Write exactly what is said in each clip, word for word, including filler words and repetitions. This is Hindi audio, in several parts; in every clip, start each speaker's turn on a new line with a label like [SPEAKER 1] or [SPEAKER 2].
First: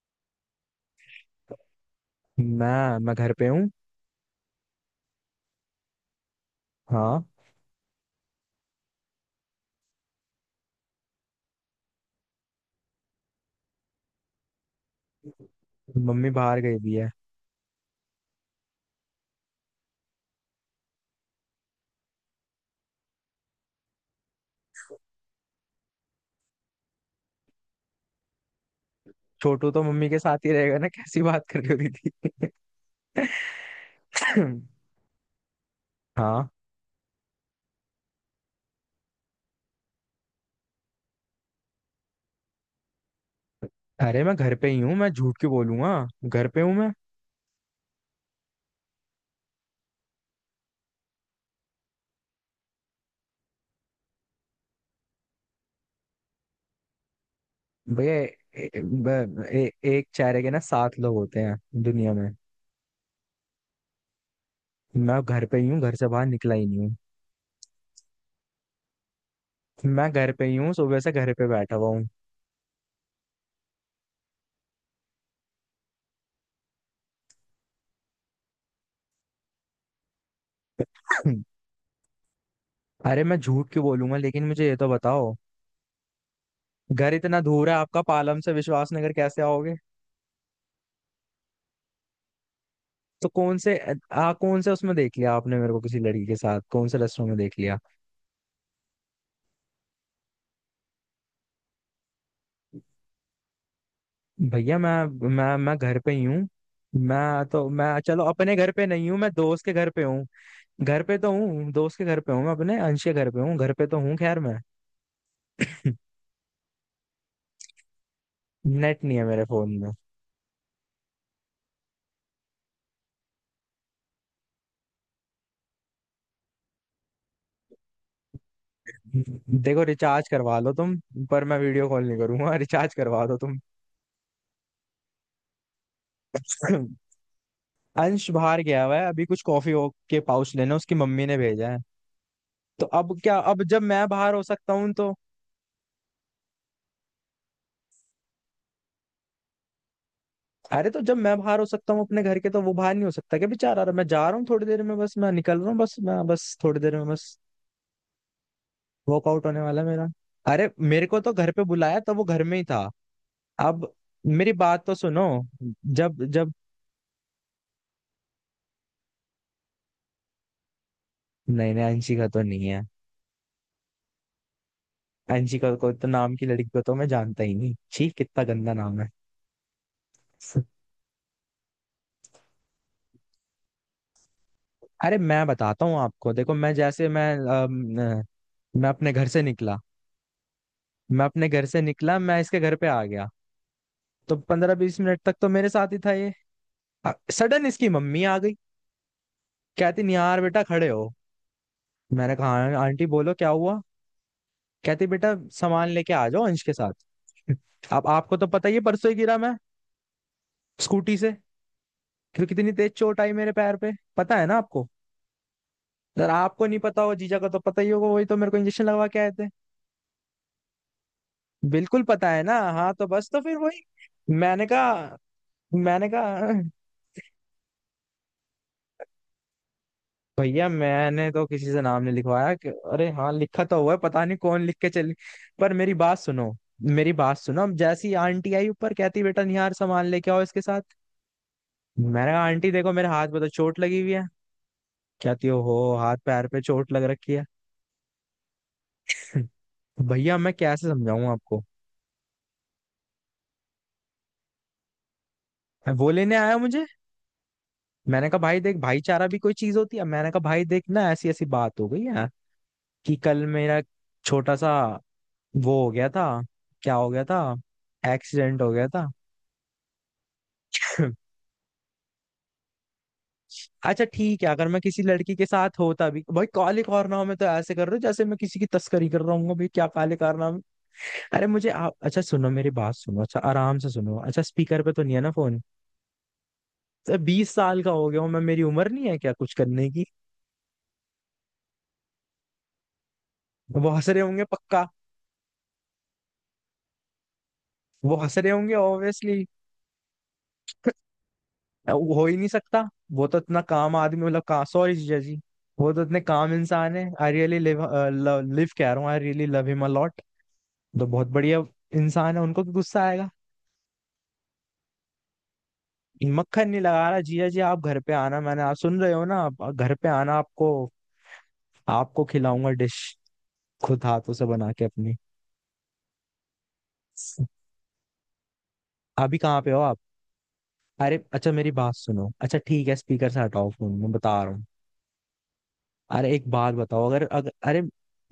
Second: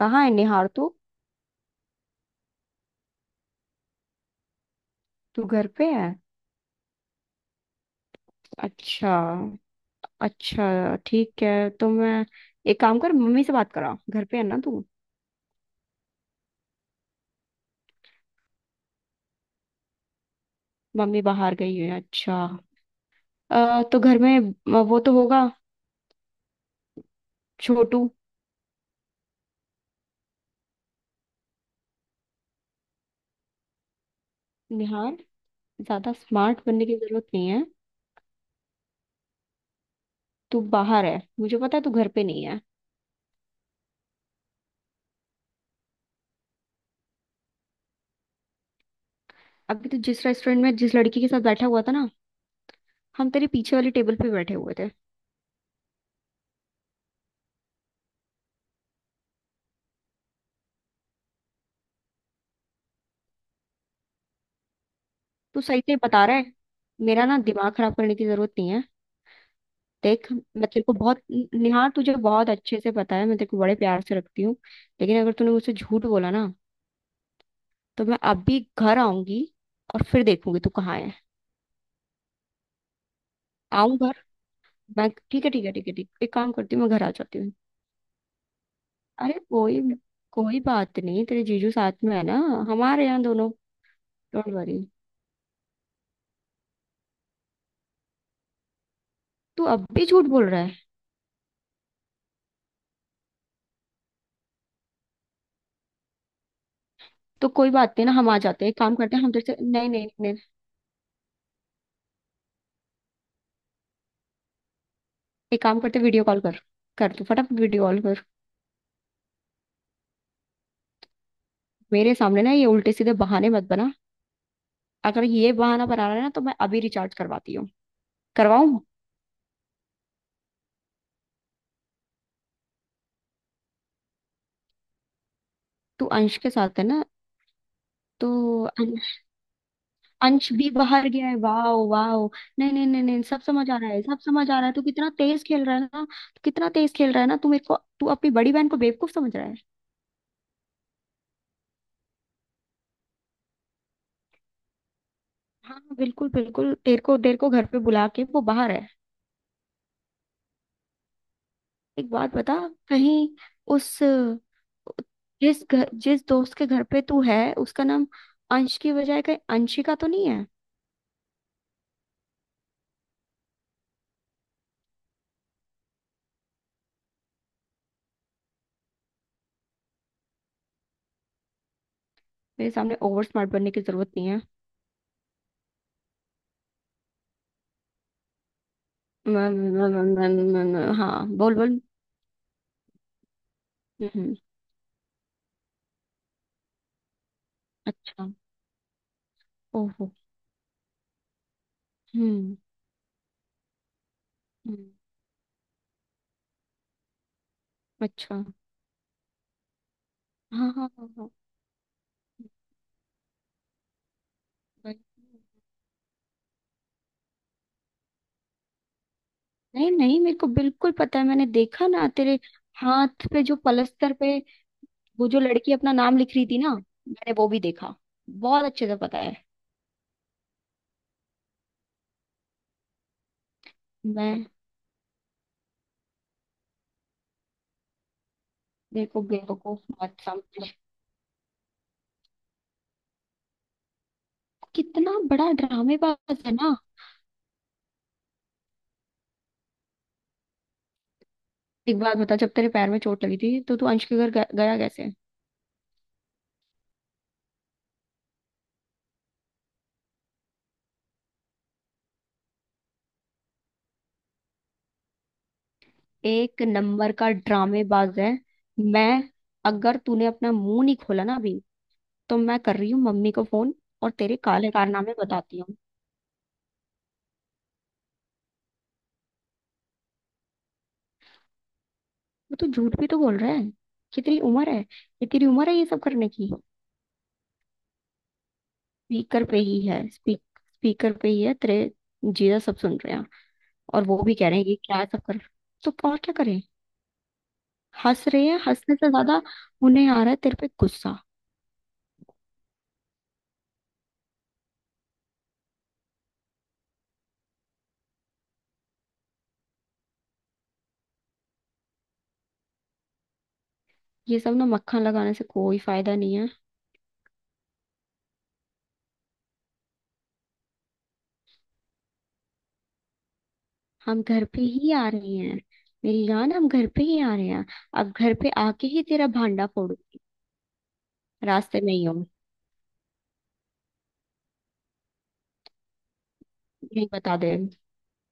[SPEAKER 1] कहाँ है निहार तू।
[SPEAKER 2] मैं मैं घर पे हूँ।
[SPEAKER 1] तू घर पे है?
[SPEAKER 2] हाँ,
[SPEAKER 1] अच्छा। अच्छा ठीक है, तो मैं एक काम कर, मम्मी से बात करा। घर पे है ना तू?
[SPEAKER 2] मम्मी बाहर गई भी है।
[SPEAKER 1] मम्मी बाहर गई है, अच्छा। अ, तो घर में वो तो होगा, छोटू।
[SPEAKER 2] छोटू तो मम्मी के साथ ही रहेगा ना, कैसी बात कर रही हो दीदी?
[SPEAKER 1] निहार, ज्यादा
[SPEAKER 2] हाँ,
[SPEAKER 1] स्मार्ट बनने की जरूरत नहीं है। तू बाहर है, मुझे पता है तू घर पे नहीं है।
[SPEAKER 2] अरे मैं घर पे ही हूँ, मैं झूठ क्यों बोलूंगा? घर पे हूँ मैं।
[SPEAKER 1] अभी तू जिस रेस्टोरेंट में जिस लड़की के साथ बैठा हुआ था ना, हम तेरे पीछे वाली टेबल पे बैठे हुए थे।
[SPEAKER 2] भैया, ए- ब- ए- एक चेहरे के ना सात लोग होते हैं दुनिया में। मैं घर पे
[SPEAKER 1] तू
[SPEAKER 2] ही हूँ,
[SPEAKER 1] सही
[SPEAKER 2] घर
[SPEAKER 1] से
[SPEAKER 2] से
[SPEAKER 1] बता
[SPEAKER 2] बाहर
[SPEAKER 1] रहा है?
[SPEAKER 2] निकला ही नहीं हूँ।
[SPEAKER 1] मेरा ना दिमाग खराब करने की जरूरत नहीं है।
[SPEAKER 2] मैं
[SPEAKER 1] देख
[SPEAKER 2] घर पे ही
[SPEAKER 1] मैं
[SPEAKER 2] हूँ,
[SPEAKER 1] तेरे को
[SPEAKER 2] सुबह से
[SPEAKER 1] बहुत,
[SPEAKER 2] घर पे बैठा हुआ
[SPEAKER 1] निहार
[SPEAKER 2] हूँ।
[SPEAKER 1] तुझे बहुत अच्छे से पता है मैं तेरे को बड़े प्यार से रखती हूँ। लेकिन अगर तूने मुझसे झूठ बोला ना, तो मैं अभी घर आऊंगी और फिर देखूंगी तू कहाँ है।
[SPEAKER 2] अरे मैं झूठ क्यों
[SPEAKER 1] आऊं
[SPEAKER 2] बोलूंगा,
[SPEAKER 1] घर?
[SPEAKER 2] लेकिन मुझे ये तो
[SPEAKER 1] मैं
[SPEAKER 2] बताओ,
[SPEAKER 1] ठीक है ठीक है ठीक है ठीक, एक काम करती हूँ मैं घर आ
[SPEAKER 2] घर
[SPEAKER 1] जाती
[SPEAKER 2] इतना
[SPEAKER 1] हूँ।
[SPEAKER 2] दूर है आपका, पालम से विश्वासनगर
[SPEAKER 1] अरे
[SPEAKER 2] कैसे आओगे?
[SPEAKER 1] कोई, कोई बात नहीं, तेरे जीजू साथ में है ना। हमारे यहाँ
[SPEAKER 2] तो
[SPEAKER 1] दोनों।
[SPEAKER 2] कौन से आ
[SPEAKER 1] डोंट
[SPEAKER 2] कौन से
[SPEAKER 1] वरी।
[SPEAKER 2] उसमें देख लिया आपने? मेरे को किसी लड़की के साथ कौन से रेस्टोरेंट में देख लिया?
[SPEAKER 1] तू अब भी झूठ बोल रहा है।
[SPEAKER 2] भैया मैं मैं मैं घर पे ही हूँ। मैं
[SPEAKER 1] तो
[SPEAKER 2] तो,
[SPEAKER 1] कोई
[SPEAKER 2] मैं
[SPEAKER 1] बात नहीं ना,
[SPEAKER 2] चलो
[SPEAKER 1] हम आ
[SPEAKER 2] अपने
[SPEAKER 1] जाते हैं,
[SPEAKER 2] घर
[SPEAKER 1] एक
[SPEAKER 2] पे
[SPEAKER 1] काम
[SPEAKER 2] नहीं
[SPEAKER 1] करते
[SPEAKER 2] हूँ,
[SPEAKER 1] हैं,
[SPEAKER 2] मैं
[SPEAKER 1] हम तेरे से
[SPEAKER 2] दोस्त के
[SPEAKER 1] नहीं
[SPEAKER 2] घर पे
[SPEAKER 1] नहीं
[SPEAKER 2] हूँ।
[SPEAKER 1] नहीं नहीं।
[SPEAKER 2] घर पे तो हूँ, दोस्त के घर पे हूँ, मैं अपने अंश के घर पे हूँ, घर पे तो हूँ, खैर मैं
[SPEAKER 1] एक काम करते हैं, वीडियो कॉल कर। कर तू फटाफट वीडियो कॉल कर।
[SPEAKER 2] नेट नहीं है मेरे फोन में।
[SPEAKER 1] मेरे सामने ना ये उल्टे सीधे बहाने मत बना। अगर ये बहाना बना रहा है ना, तो मैं अभी रिचार्ज करवाती हूँ। करवाऊं?
[SPEAKER 2] देखो रिचार्ज करवा लो तुम, पर मैं वीडियो कॉल नहीं करूंगा रिचार्ज करवा दो तुम।
[SPEAKER 1] तू अंश के साथ है ना? तो
[SPEAKER 2] अंश बाहर गया हुआ है
[SPEAKER 1] अंश,
[SPEAKER 2] अभी, कुछ कॉफी के
[SPEAKER 1] अंश
[SPEAKER 2] पाउच
[SPEAKER 1] भी
[SPEAKER 2] लेना उसकी
[SPEAKER 1] बाहर
[SPEAKER 2] मम्मी
[SPEAKER 1] गया है?
[SPEAKER 2] ने
[SPEAKER 1] वाह।
[SPEAKER 2] भेजा है।
[SPEAKER 1] वाह। नहीं
[SPEAKER 2] तो
[SPEAKER 1] नहीं नहीं
[SPEAKER 2] अब
[SPEAKER 1] नहीं,
[SPEAKER 2] क्या,
[SPEAKER 1] सब
[SPEAKER 2] अब
[SPEAKER 1] समझ आ
[SPEAKER 2] जब
[SPEAKER 1] रहा है,
[SPEAKER 2] मैं
[SPEAKER 1] सब
[SPEAKER 2] बाहर हो
[SPEAKER 1] समझ आ रहा
[SPEAKER 2] सकता
[SPEAKER 1] है। तू
[SPEAKER 2] हूँ
[SPEAKER 1] कितना
[SPEAKER 2] तो?
[SPEAKER 1] तेज खेल रहा है ना। तू कितना तेज खेल रहा है ना, तू मेरे को, तू अपनी बड़ी बहन को बेवकूफ समझ रहा है।
[SPEAKER 2] अरे तो जब मैं बाहर हो सकता हूँ अपने घर के, तो वो बाहर नहीं हो सकता क्या बेचारा? अरे मैं जा रहा हूँ थोड़ी देर में, बस मैं निकल रहा हूँ,
[SPEAKER 1] हाँ
[SPEAKER 2] बस मैं,
[SPEAKER 1] बिल्कुल
[SPEAKER 2] बस
[SPEAKER 1] बिल्कुल,
[SPEAKER 2] थोड़ी देर
[SPEAKER 1] तेरे
[SPEAKER 2] में
[SPEAKER 1] को, तेरे
[SPEAKER 2] बस।
[SPEAKER 1] को घर पे बुला के वो बाहर है।
[SPEAKER 2] वर्कआउट होने वाला है मेरा। अरे मेरे को तो घर पे बुलाया
[SPEAKER 1] एक
[SPEAKER 2] तो वो
[SPEAKER 1] बात
[SPEAKER 2] घर में
[SPEAKER 1] बता,
[SPEAKER 2] ही था।
[SPEAKER 1] कहीं
[SPEAKER 2] अब
[SPEAKER 1] उस,
[SPEAKER 2] मेरी बात तो सुनो,
[SPEAKER 1] जिस घर,
[SPEAKER 2] जब
[SPEAKER 1] जिस
[SPEAKER 2] जब
[SPEAKER 1] दोस्त के घर पे तू है उसका नाम अंश की बजाय कहीं अंशिका तो नहीं है?
[SPEAKER 2] नहीं नहीं अंशिका तो नहीं है। अंशिका को तो, नाम की लड़की को तो मैं जानता ही नहीं, छी कितना गंदा नाम है।
[SPEAKER 1] मेरे सामने ओवर स्मार्ट बनने की जरूरत नहीं है।
[SPEAKER 2] अरे मैं बताता हूँ आपको, देखो मैं जैसे मैं अम, अ, मैं अपने घर
[SPEAKER 1] न,
[SPEAKER 2] से
[SPEAKER 1] न,
[SPEAKER 2] निकला,
[SPEAKER 1] न, न, न, न, न,
[SPEAKER 2] मैं
[SPEAKER 1] हाँ
[SPEAKER 2] अपने
[SPEAKER 1] बोल
[SPEAKER 2] घर
[SPEAKER 1] बोल।
[SPEAKER 2] से निकला मैं इसके घर पे आ गया।
[SPEAKER 1] हम्म।
[SPEAKER 2] तो पंद्रह बीस मिनट तक तो मेरे साथ ही था ये। सडन इसकी मम्मी
[SPEAKER 1] अच्छा।
[SPEAKER 2] आ गई, कहती
[SPEAKER 1] ओहो।
[SPEAKER 2] निहार बेटा खड़े हो। मैंने कहा
[SPEAKER 1] हम्म।
[SPEAKER 2] "हाँ, आंटी बोलो क्या हुआ।"
[SPEAKER 1] हम्म,
[SPEAKER 2] कहती बेटा सामान लेके आ जाओ अंश के साथ। अब आपको
[SPEAKER 1] अच्छा।
[SPEAKER 2] तो पता ही है, परसों ही गिरा मैं
[SPEAKER 1] हाँ हाँ हाँ
[SPEAKER 2] स्कूटी
[SPEAKER 1] हाँ।
[SPEAKER 2] से। क्यों, कितनी तेज चोट आई मेरे पैर पे, पता है ना आपको?
[SPEAKER 1] वही।
[SPEAKER 2] अगर आपको नहीं पता हो, जीजा को तो पता ही होगा, वही तो मेरे को इंजेक्शन लगवा के आए थे।
[SPEAKER 1] नहीं नहीं, मेरे को बिल्कुल पता है, मैंने देखा
[SPEAKER 2] बिल्कुल
[SPEAKER 1] ना
[SPEAKER 2] पता
[SPEAKER 1] तेरे
[SPEAKER 2] है ना, हाँ, तो
[SPEAKER 1] हाथ
[SPEAKER 2] बस, तो
[SPEAKER 1] पे
[SPEAKER 2] फिर
[SPEAKER 1] जो
[SPEAKER 2] वही।
[SPEAKER 1] पलस्तर पे,
[SPEAKER 2] मैंने कहा
[SPEAKER 1] वो जो लड़की अपना
[SPEAKER 2] मैंने
[SPEAKER 1] नाम लिख रही
[SPEAKER 2] कहा
[SPEAKER 1] थी ना, मैंने वो भी देखा। बहुत अच्छे से पता है।
[SPEAKER 2] भैया, मैंने तो किसी से नाम नहीं लिखवाया, कि- अरे हाँ लिखा तो हुआ है, पता नहीं
[SPEAKER 1] मैं,
[SPEAKER 2] कौन लिख के चली। पर मेरी बात सुनो मेरी बात सुनो अब जैसी आंटी आई ऊपर,
[SPEAKER 1] मेरे
[SPEAKER 2] कहती
[SPEAKER 1] को
[SPEAKER 2] बेटा निहार
[SPEAKER 1] बेवकूफ
[SPEAKER 2] सामान
[SPEAKER 1] मत
[SPEAKER 2] लेके आओ इसके
[SPEAKER 1] समझ।
[SPEAKER 2] साथ। मैंने कहा आंटी देखो मेरे हाथ पे तो चोट लगी हुई है।
[SPEAKER 1] कितना
[SPEAKER 2] कहती
[SPEAKER 1] बड़ा
[SPEAKER 2] हो हो हाथ
[SPEAKER 1] ड्रामेबाज
[SPEAKER 2] पैर
[SPEAKER 1] है
[SPEAKER 2] पे
[SPEAKER 1] ना।
[SPEAKER 2] चोट लग रखी है। भैया मैं कैसे समझाऊं आपको।
[SPEAKER 1] एक बात बता, जब तेरे पैर में चोट लगी थी, तो तू अंश के घर ग- गया कैसे?
[SPEAKER 2] वो लेने आया मुझे। मैंने कहा भाई देख, भाईचारा भी कोई चीज होती है। मैंने कहा भाई देख ना ऐसी ऐसी बात हो गई है कि कल मेरा छोटा सा वो हो गया था।
[SPEAKER 1] एक
[SPEAKER 2] क्या हो
[SPEAKER 1] नंबर
[SPEAKER 2] गया
[SPEAKER 1] का
[SPEAKER 2] था?
[SPEAKER 1] ड्रामेबाज है।
[SPEAKER 2] एक्सीडेंट हो गया था।
[SPEAKER 1] मैं, अगर तूने अपना मुंह नहीं खोला ना अभी, तो मैं कर रही हूँ मम्मी को फोन।
[SPEAKER 2] अच्छा
[SPEAKER 1] और तेरे
[SPEAKER 2] ठीक है, अगर
[SPEAKER 1] काले
[SPEAKER 2] मैं किसी
[SPEAKER 1] कारनामे
[SPEAKER 2] लड़की के
[SPEAKER 1] बताती हूँ।
[SPEAKER 2] साथ होता भी, भाई काले कारनामे तो ऐसे कर रहे हो जैसे मैं किसी की तस्करी कर रहा हूँ भाई, क्या काले कारनामे! अरे मुझे आप, अच्छा सुनो
[SPEAKER 1] वो तो
[SPEAKER 2] मेरी बात
[SPEAKER 1] झूठ भी तो
[SPEAKER 2] सुनो,
[SPEAKER 1] बोल
[SPEAKER 2] अच्छा
[SPEAKER 1] रहा है।
[SPEAKER 2] आराम से सुनो,
[SPEAKER 1] कितनी
[SPEAKER 2] अच्छा
[SPEAKER 1] उम्र है,
[SPEAKER 2] स्पीकर पे तो नहीं है
[SPEAKER 1] ये
[SPEAKER 2] ना
[SPEAKER 1] तेरी
[SPEAKER 2] फोन?
[SPEAKER 1] उम्र है ये सब करने की?
[SPEAKER 2] तो बीस साल का हो गया हूँ मैं, मेरी उम्र नहीं है क्या
[SPEAKER 1] स्पीकर
[SPEAKER 2] कुछ
[SPEAKER 1] पे ही
[SPEAKER 2] करने की?
[SPEAKER 1] है, स्पीक स्पीकर पे ही है, तेरे जीजा सब सुन रहे हैं।
[SPEAKER 2] वो
[SPEAKER 1] और
[SPEAKER 2] हंस
[SPEAKER 1] वो
[SPEAKER 2] रहे
[SPEAKER 1] भी
[SPEAKER 2] होंगे
[SPEAKER 1] कह रहे हैं कि
[SPEAKER 2] पक्का।
[SPEAKER 1] क्या सब कर, तो और क्या करें।
[SPEAKER 2] वो
[SPEAKER 1] हंस
[SPEAKER 2] हंस
[SPEAKER 1] रहे
[SPEAKER 2] रहे
[SPEAKER 1] हैं,
[SPEAKER 2] होंगे
[SPEAKER 1] हंसने से ज्यादा
[SPEAKER 2] ऑब्वियसली।
[SPEAKER 1] उन्हें आ रहा है तेरे पे गुस्सा।
[SPEAKER 2] हो ही नहीं सकता। वो तो इतना काम आदमी, मतलब का, सॉरी जीजा जी, वो तो इतने काम इंसान है, आई रियली लिव, लिव कह रहा हूँ, I really love him a lot. तो बहुत बढ़िया इंसान है, उनको तो गुस्सा आएगा।
[SPEAKER 1] ये सब ना मक्खन लगाने से कोई फायदा नहीं है।
[SPEAKER 2] मक्खन नहीं लगा रहा जिया जी, आप घर पे आना, मैंने, आप सुन रहे हो ना, आप घर पे आना, आपको आपको खिलाऊंगा डिश, खुद
[SPEAKER 1] हम
[SPEAKER 2] हाथों से
[SPEAKER 1] घर पे
[SPEAKER 2] बना के
[SPEAKER 1] ही आ
[SPEAKER 2] अपनी।
[SPEAKER 1] रहे हैं। मेरी जान, हम घर पे ही आ रहे हैं। अब घर पे आके ही तेरा
[SPEAKER 2] अभी कहाँ
[SPEAKER 1] भांडा
[SPEAKER 2] पे हो
[SPEAKER 1] फोड़ू।
[SPEAKER 2] आप? अरे अच्छा मेरी
[SPEAKER 1] रास्ते में
[SPEAKER 2] बात
[SPEAKER 1] ही हो,
[SPEAKER 2] सुनो, अच्छा ठीक है, स्पीकर से हटाओ फोन मैं बता रहा हूँ। अरे एक बात बताओ,
[SPEAKER 1] यही
[SPEAKER 2] अगर
[SPEAKER 1] बता
[SPEAKER 2] अगर
[SPEAKER 1] दे।
[SPEAKER 2] अरे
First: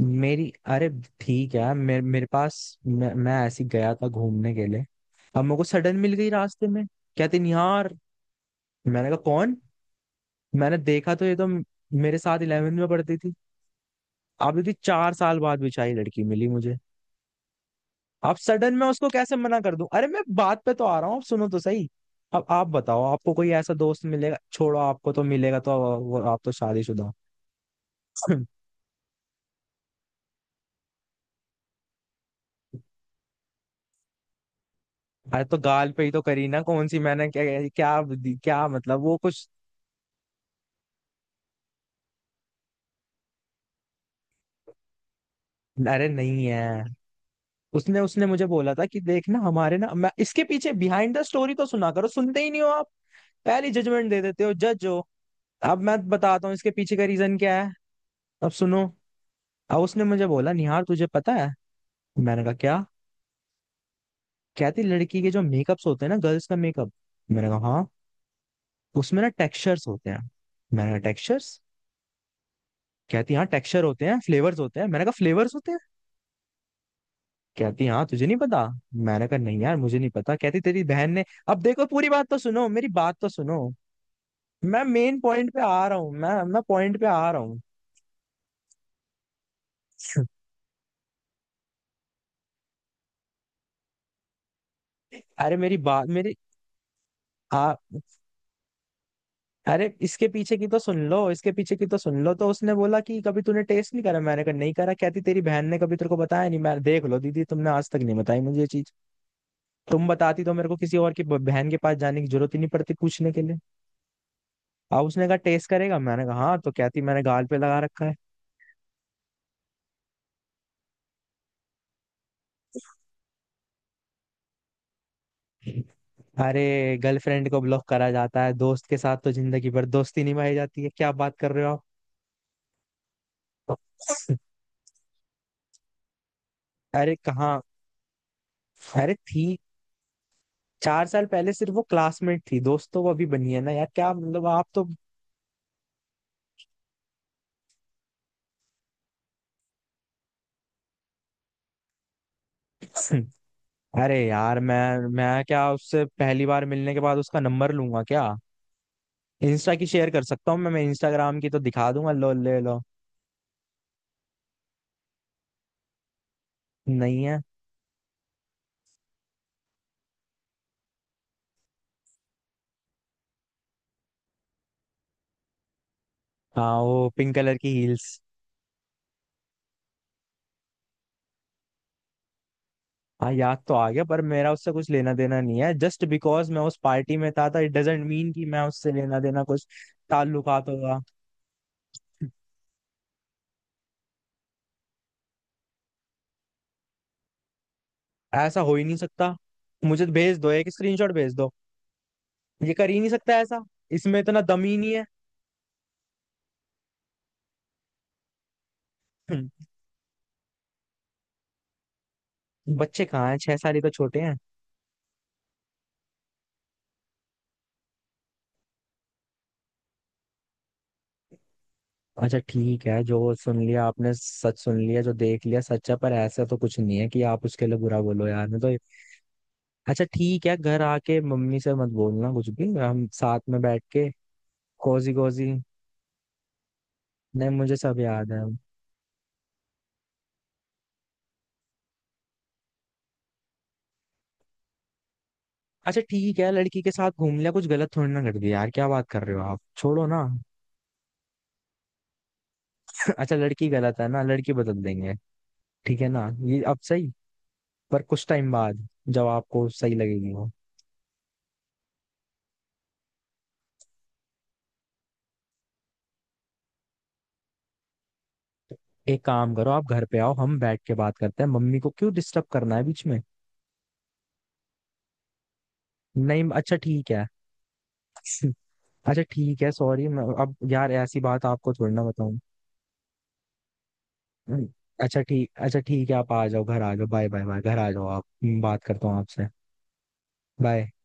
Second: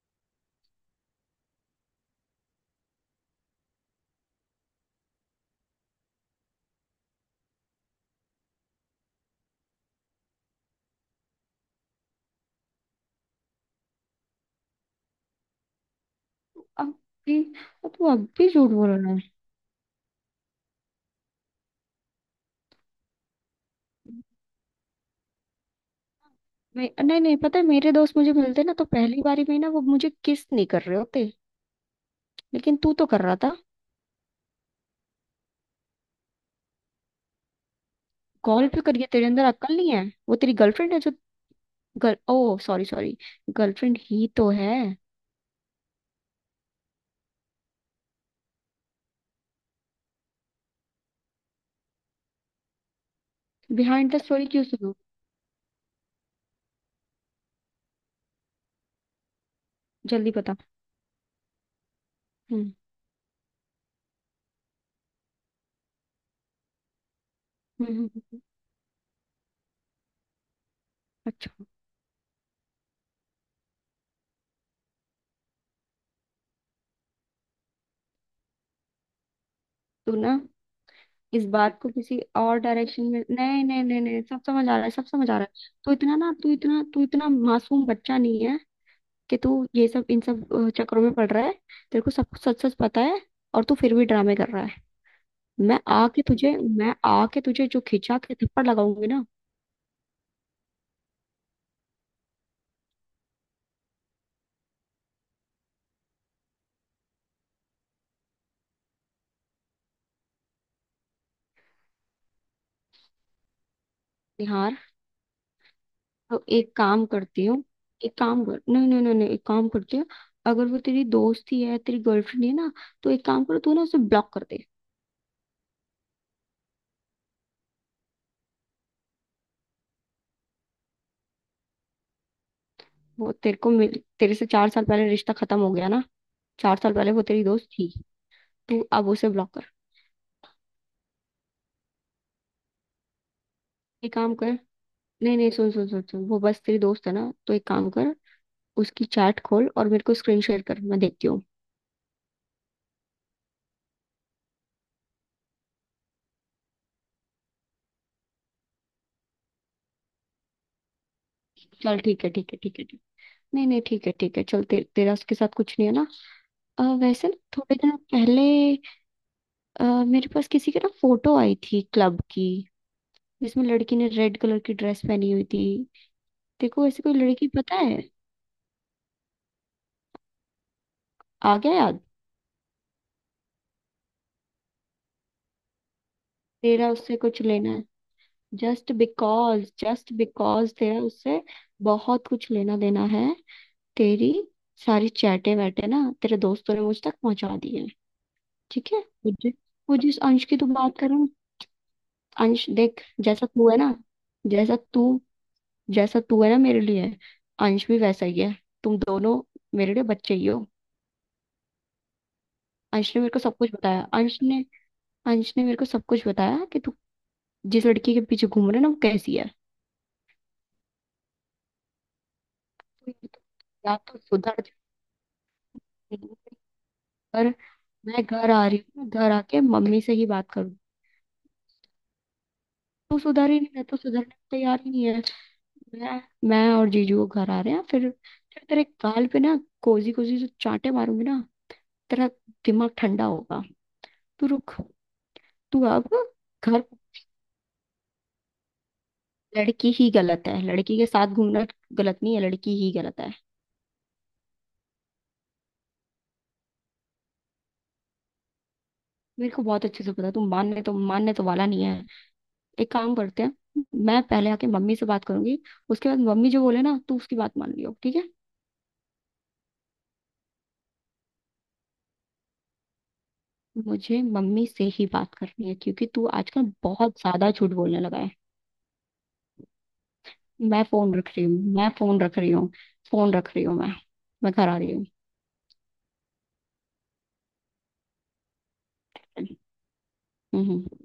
[SPEAKER 2] मेरी, अरे ठीक है, मेरे मेरे पास, मैं, मैं ऐसे ही गया था घूमने के लिए। अब मेरे को सडन मिल गई रास्ते में, कहते नहीं यार। मैंने कहा कौन? मैंने देखा तो ये तो मेरे साथ इलेवेंथ में पढ़ती थी। अभी भी चार साल बाद बिछाई लड़की मिली मुझे।
[SPEAKER 1] अब भी अब तू अब
[SPEAKER 2] अब
[SPEAKER 1] भी झूठ
[SPEAKER 2] सडन मैं
[SPEAKER 1] बोल
[SPEAKER 2] उसको
[SPEAKER 1] रहा है।
[SPEAKER 2] कैसे मना कर दूं? अरे मैं बात पे तो आ रहा हूँ, अब सुनो तो सही। अब आप बताओ, आपको कोई ऐसा दोस्त मिलेगा? छोड़ो, आपको तो मिलेगा तो, वो आप तो
[SPEAKER 1] मैं,
[SPEAKER 2] शादीशुदा हो।
[SPEAKER 1] नहीं नहीं पता है, मेरे दोस्त मुझे मिलते ना, तो पहली बारी में ना वो मुझे किस नहीं कर रहे होते। लेकिन तू तो कर रहा था।
[SPEAKER 2] अरे तो गाल पे ही तो करी ना, कौन सी मैंने क्या, क्या, क्या
[SPEAKER 1] कॉल पे
[SPEAKER 2] मतलब
[SPEAKER 1] करिए,
[SPEAKER 2] वो
[SPEAKER 1] तेरे अंदर
[SPEAKER 2] कुछ।
[SPEAKER 1] अक्ल नहीं है। वो तेरी गर्लफ्रेंड है जो, गर्ल, ओ सॉरी सॉरी, गर्लफ्रेंड ही तो है।
[SPEAKER 2] अरे नहीं है। उसने उसने मुझे बोला था कि देख ना हमारे ना, मैं इसके पीछे, बिहाइंड द स्टोरी तो सुना करो, सुनते ही नहीं हो आप, पहली जजमेंट
[SPEAKER 1] बिहाइंड द
[SPEAKER 2] दे देते
[SPEAKER 1] स्टोरी
[SPEAKER 2] हो,
[SPEAKER 1] क्यों
[SPEAKER 2] जज
[SPEAKER 1] सुनू?
[SPEAKER 2] हो। अब मैं बताता हूँ इसके पीछे का रीजन क्या है, अब सुनो। अब उसने मुझे
[SPEAKER 1] जल्दी
[SPEAKER 2] बोला,
[SPEAKER 1] बता।
[SPEAKER 2] निहार तुझे पता है? मैंने कहा
[SPEAKER 1] हम्म।
[SPEAKER 2] क्या? कहती लड़की के जो मेकअप्स होते हैं ना, गर्ल्स का मेकअप। मैंने कहा हाँ।
[SPEAKER 1] हम्म। हम्म, हम्म।
[SPEAKER 2] उसमें ना टेक्सचर्स होते हैं। मैंने कहा टेक्सचर्स?
[SPEAKER 1] अच्छा।
[SPEAKER 2] कहती हाँ टेक्सचर होते हैं, फ्लेवर्स होते हैं। मैंने कहा फ्लेवर्स होते हैं? कहती हाँ तुझे नहीं पता। मैंने कहा नहीं यार मुझे नहीं
[SPEAKER 1] तू ना
[SPEAKER 2] पता। कहती तेरी बहन ने,
[SPEAKER 1] इस
[SPEAKER 2] अब
[SPEAKER 1] बात
[SPEAKER 2] देखो
[SPEAKER 1] को
[SPEAKER 2] पूरी
[SPEAKER 1] किसी
[SPEAKER 2] बात तो
[SPEAKER 1] और
[SPEAKER 2] सुनो, मेरी
[SPEAKER 1] डायरेक्शन
[SPEAKER 2] बात
[SPEAKER 1] में,
[SPEAKER 2] तो
[SPEAKER 1] नहीं
[SPEAKER 2] सुनो।
[SPEAKER 1] नहीं नहीं नहीं, सब समझ आ
[SPEAKER 2] मैं
[SPEAKER 1] रहा है, सब
[SPEAKER 2] मेन
[SPEAKER 1] समझ आ रहा
[SPEAKER 2] पॉइंट पे
[SPEAKER 1] है।
[SPEAKER 2] आ
[SPEAKER 1] तू
[SPEAKER 2] रहा हूँ,
[SPEAKER 1] इतना ना,
[SPEAKER 2] मैं
[SPEAKER 1] तू
[SPEAKER 2] मैं
[SPEAKER 1] इतना,
[SPEAKER 2] पॉइंट
[SPEAKER 1] तू
[SPEAKER 2] पे
[SPEAKER 1] इतना
[SPEAKER 2] आ रहा हूँ।
[SPEAKER 1] मासूम बच्चा नहीं है कि तू ये सब, इन सब अ, चक्करों में पड़ रहा है। तेरे को सब कुछ सच सच पता है, और तू फिर भी ड्रामे कर रहा है।
[SPEAKER 2] अरे मेरी
[SPEAKER 1] मैं
[SPEAKER 2] बात
[SPEAKER 1] आके
[SPEAKER 2] मेरी
[SPEAKER 1] तुझे, मैं आके तुझे
[SPEAKER 2] आ
[SPEAKER 1] जो खिंचा के थप्पड़ लगाऊंगी ना।
[SPEAKER 2] अरे इसके पीछे की तो सुन लो, इसके पीछे की तो सुन लो। तो उसने बोला कि कभी तूने टेस्ट नहीं करा। मैंने कहा नहीं करा। कहती तेरी बहन ने कभी तेरे को बताया नहीं? मैं, देख लो दीदी, तुमने आज तक नहीं बताई मुझे ये चीज। तुम बताती तो मेरे को किसी और की ब- बहन के पास जाने की जरूरत ही नहीं पड़ती पूछने के लिए।
[SPEAKER 1] निहार,
[SPEAKER 2] अब उसने कहा टेस्ट करेगा? मैंने कहा
[SPEAKER 1] तो
[SPEAKER 2] हाँ। तो
[SPEAKER 1] एक
[SPEAKER 2] कहती
[SPEAKER 1] काम
[SPEAKER 2] मैंने
[SPEAKER 1] करती
[SPEAKER 2] गाल पे
[SPEAKER 1] हूँ,
[SPEAKER 2] लगा रखा है।
[SPEAKER 1] एक काम कर, नहीं नहीं नहीं नहीं, एक काम करती हूँ। अगर वो तेरी दोस्त ही है, तेरी गर्लफ्रेंड है ना, तो एक काम करो, तू ना उसे ब्लॉक कर दे।
[SPEAKER 2] अरे गर्लफ्रेंड को ब्लॉक करा जाता है, दोस्त के साथ तो जिंदगी भर दोस्ती निभाई जाती है, क्या बात कर रहे हो
[SPEAKER 1] वो तेरे को
[SPEAKER 2] आप?
[SPEAKER 1] मिल, तेरे से चार साल पहले रिश्ता खत्म हो गया ना। चार साल पहले
[SPEAKER 2] अरे
[SPEAKER 1] वो तेरी
[SPEAKER 2] कहाँ,
[SPEAKER 1] दोस्त थी। तू अब
[SPEAKER 2] अरे
[SPEAKER 1] उसे ब्लॉक
[SPEAKER 2] थी,
[SPEAKER 1] कर।
[SPEAKER 2] चार साल पहले सिर्फ वो क्लासमेट थी दोस्तों, वो अभी बनी है ना यार, क्या
[SPEAKER 1] एक काम
[SPEAKER 2] मतलब
[SPEAKER 1] कर,
[SPEAKER 2] आप तो।
[SPEAKER 1] नहीं नहीं, सुन सुन सुन सुन, वो बस तेरी दोस्त है ना, तो एक काम कर, उसकी चैट खोल और मेरे को स्क्रीन शेयर कर, मैं देखती हूँ।
[SPEAKER 2] अरे यार मैं मैं क्या उससे पहली बार मिलने के बाद उसका नंबर लूंगा क्या? इंस्टा की शेयर कर सकता हूँ मैं मैं इंस्टाग्राम की तो दिखा
[SPEAKER 1] चल
[SPEAKER 2] दूंगा,
[SPEAKER 1] ठीक है
[SPEAKER 2] लो
[SPEAKER 1] ठीक है
[SPEAKER 2] ले
[SPEAKER 1] ठीक
[SPEAKER 2] लो।
[SPEAKER 1] है ठीक, नहीं नहीं ठीक है ठीक है, चल ते, तेरा उसके साथ कुछ नहीं है ना। अ,
[SPEAKER 2] नहीं
[SPEAKER 1] वैसे ना
[SPEAKER 2] है।
[SPEAKER 1] थोड़े दिन पहले अ, मेरे पास किसी की ना फोटो आई थी, क्लब की, जिसमें लड़की ने रेड कलर की ड्रेस पहनी हुई थी।
[SPEAKER 2] हाँ,
[SPEAKER 1] देखो, ऐसी
[SPEAKER 2] वो
[SPEAKER 1] कोई
[SPEAKER 2] पिंक
[SPEAKER 1] लड़की
[SPEAKER 2] कलर की
[SPEAKER 1] पता है?
[SPEAKER 2] हील्स।
[SPEAKER 1] आ गया याद?
[SPEAKER 2] हाँ याद तो आ गया, पर मेरा उससे कुछ लेना देना नहीं है। जस्ट बिकॉज मैं उस
[SPEAKER 1] तेरा
[SPEAKER 2] पार्टी
[SPEAKER 1] उससे
[SPEAKER 2] में
[SPEAKER 1] कुछ
[SPEAKER 2] था था,
[SPEAKER 1] लेना
[SPEAKER 2] इट
[SPEAKER 1] है।
[SPEAKER 2] डजेंट मीन कि मैं
[SPEAKER 1] जस्ट
[SPEAKER 2] उससे लेना देना
[SPEAKER 1] बिकॉज,
[SPEAKER 2] कुछ
[SPEAKER 1] जस्ट
[SPEAKER 2] ताल्लुकात
[SPEAKER 1] बिकॉज तेरा
[SPEAKER 2] होगा।
[SPEAKER 1] उससे बहुत कुछ लेना देना है। तेरी सारी चैटे वैटे ना तेरे दोस्तों ने मुझ तक पहुंचा दी है।
[SPEAKER 2] ऐसा हो ही
[SPEAKER 1] ठीक
[SPEAKER 2] नहीं
[SPEAKER 1] है। वो
[SPEAKER 2] सकता।
[SPEAKER 1] जि- वो
[SPEAKER 2] मुझे तो
[SPEAKER 1] जिस
[SPEAKER 2] भेज
[SPEAKER 1] अंश
[SPEAKER 2] दो
[SPEAKER 1] की तू
[SPEAKER 2] एक
[SPEAKER 1] बात कर
[SPEAKER 2] स्क्रीनशॉट
[SPEAKER 1] रहा है,
[SPEAKER 2] भेज दो,
[SPEAKER 1] अंश
[SPEAKER 2] ये कर ही
[SPEAKER 1] देख,
[SPEAKER 2] नहीं सकता
[SPEAKER 1] जैसा
[SPEAKER 2] ऐसा,
[SPEAKER 1] तू है ना,
[SPEAKER 2] इसमें इतना दम ही
[SPEAKER 1] जैसा
[SPEAKER 2] नहीं
[SPEAKER 1] तू
[SPEAKER 2] है।
[SPEAKER 1] जैसा तू है ना मेरे लिए, अंश भी वैसा ही है। तुम दोनों मेरे लिए बच्चे ही हो।
[SPEAKER 2] बच्चे
[SPEAKER 1] अंश ने
[SPEAKER 2] कहाँ
[SPEAKER 1] मेरे
[SPEAKER 2] हैं,
[SPEAKER 1] को
[SPEAKER 2] छह
[SPEAKER 1] सब कुछ
[SPEAKER 2] साल ही तो
[SPEAKER 1] बताया,
[SPEAKER 2] छोटे हैं।
[SPEAKER 1] अंश ने अंश ने मेरे को सब कुछ बताया कि तू जिस लड़की के पीछे घूम रहे ना, वो कैसी है।
[SPEAKER 2] अच्छा ठीक है,
[SPEAKER 1] तो
[SPEAKER 2] जो सुन लिया
[SPEAKER 1] या
[SPEAKER 2] आपने
[SPEAKER 1] तो
[SPEAKER 2] सच
[SPEAKER 1] सुधर
[SPEAKER 2] सुन लिया, जो देख लिया सच है, पर ऐसा तो कुछ नहीं है कि
[SPEAKER 1] जा,
[SPEAKER 2] आप उसके लिए बुरा
[SPEAKER 1] मैं
[SPEAKER 2] बोलो यार,
[SPEAKER 1] घर
[SPEAKER 2] मैं
[SPEAKER 1] आ
[SPEAKER 2] तो।
[SPEAKER 1] रही हूँ, घर आके मम्मी
[SPEAKER 2] अच्छा
[SPEAKER 1] से ही
[SPEAKER 2] ठीक
[SPEAKER 1] बात
[SPEAKER 2] है,
[SPEAKER 1] करूँ।
[SPEAKER 2] घर आके मम्मी से मत बोलना कुछ भी, हम
[SPEAKER 1] तू
[SPEAKER 2] साथ
[SPEAKER 1] सुधर ही
[SPEAKER 2] में
[SPEAKER 1] नहीं,
[SPEAKER 2] बैठ
[SPEAKER 1] मैं तो
[SPEAKER 2] के,
[SPEAKER 1] सुधरने को तैयार ही नहीं
[SPEAKER 2] कोजी
[SPEAKER 1] है।
[SPEAKER 2] कोजी,
[SPEAKER 1] मैं मैं और जीजू वो
[SPEAKER 2] नहीं
[SPEAKER 1] घर आ रहे
[SPEAKER 2] मुझे
[SPEAKER 1] हैं,
[SPEAKER 2] सब
[SPEAKER 1] फिर
[SPEAKER 2] याद है।
[SPEAKER 1] फिर तेरे गाल पे ना कोजी कोजी जो चांटे मारूंगी ना, तेरा दिमाग ठंडा होगा। तू रुक। तू
[SPEAKER 2] अच्छा
[SPEAKER 1] अब
[SPEAKER 2] ठीक है, लड़की
[SPEAKER 1] घर,
[SPEAKER 2] के साथ घूम लिया कुछ गलत थोड़ी ना कर दिया यार, क्या बात कर रहे हो आप,
[SPEAKER 1] लड़की
[SPEAKER 2] छोड़ो
[SPEAKER 1] ही
[SPEAKER 2] ना।
[SPEAKER 1] गलत है, लड़की के साथ घूमना गलत नहीं है, लड़की ही गलत है।
[SPEAKER 2] अच्छा लड़की गलत है ना, लड़की बदल देंगे, ठीक है ना, ये अब सही, पर कुछ टाइम बाद, जब
[SPEAKER 1] मेरे को
[SPEAKER 2] आपको
[SPEAKER 1] बहुत
[SPEAKER 2] सही
[SPEAKER 1] अच्छे से पता है,
[SPEAKER 2] लगेगी
[SPEAKER 1] तू
[SPEAKER 2] वो।
[SPEAKER 1] मानने तो मानने तो वाला नहीं है। एक काम करते हैं, मैं पहले आके मम्मी से बात करूंगी, उसके बाद मम्मी जो बोले ना, तू उसकी बात मान लियो ठीक है।
[SPEAKER 2] एक काम करो आप घर पे आओ, हम बैठ के बात करते हैं, मम्मी को क्यों डिस्टर्ब करना है बीच में?
[SPEAKER 1] मुझे मम्मी से ही बात करनी है, क्योंकि तू
[SPEAKER 2] नहीं,
[SPEAKER 1] आजकल
[SPEAKER 2] अच्छा ठीक
[SPEAKER 1] बहुत
[SPEAKER 2] है।
[SPEAKER 1] ज्यादा झूठ बोलने लगा है।
[SPEAKER 2] अच्छा ठीक है सॉरी, मैं अब
[SPEAKER 1] मैं
[SPEAKER 2] यार
[SPEAKER 1] फोन
[SPEAKER 2] ऐसी
[SPEAKER 1] रख
[SPEAKER 2] बात
[SPEAKER 1] रही हूँ,
[SPEAKER 2] आपको
[SPEAKER 1] मैं
[SPEAKER 2] थोड़ी ना
[SPEAKER 1] फोन
[SPEAKER 2] बताऊं।
[SPEAKER 1] रख रही हूँ, फोन रख रही हूँ मैं। मैं
[SPEAKER 2] हम्म।
[SPEAKER 1] घर आ रही हूँ।
[SPEAKER 2] अच्छा ठीक, अच्छा ठीक है, आप आ जाओ, घर आ जाओ, बाय, बाय, बाय, घर आ जाओ आप, मैं बात करता हूँ आपसे।
[SPEAKER 1] हम्म।
[SPEAKER 2] बाय।
[SPEAKER 1] हम्म।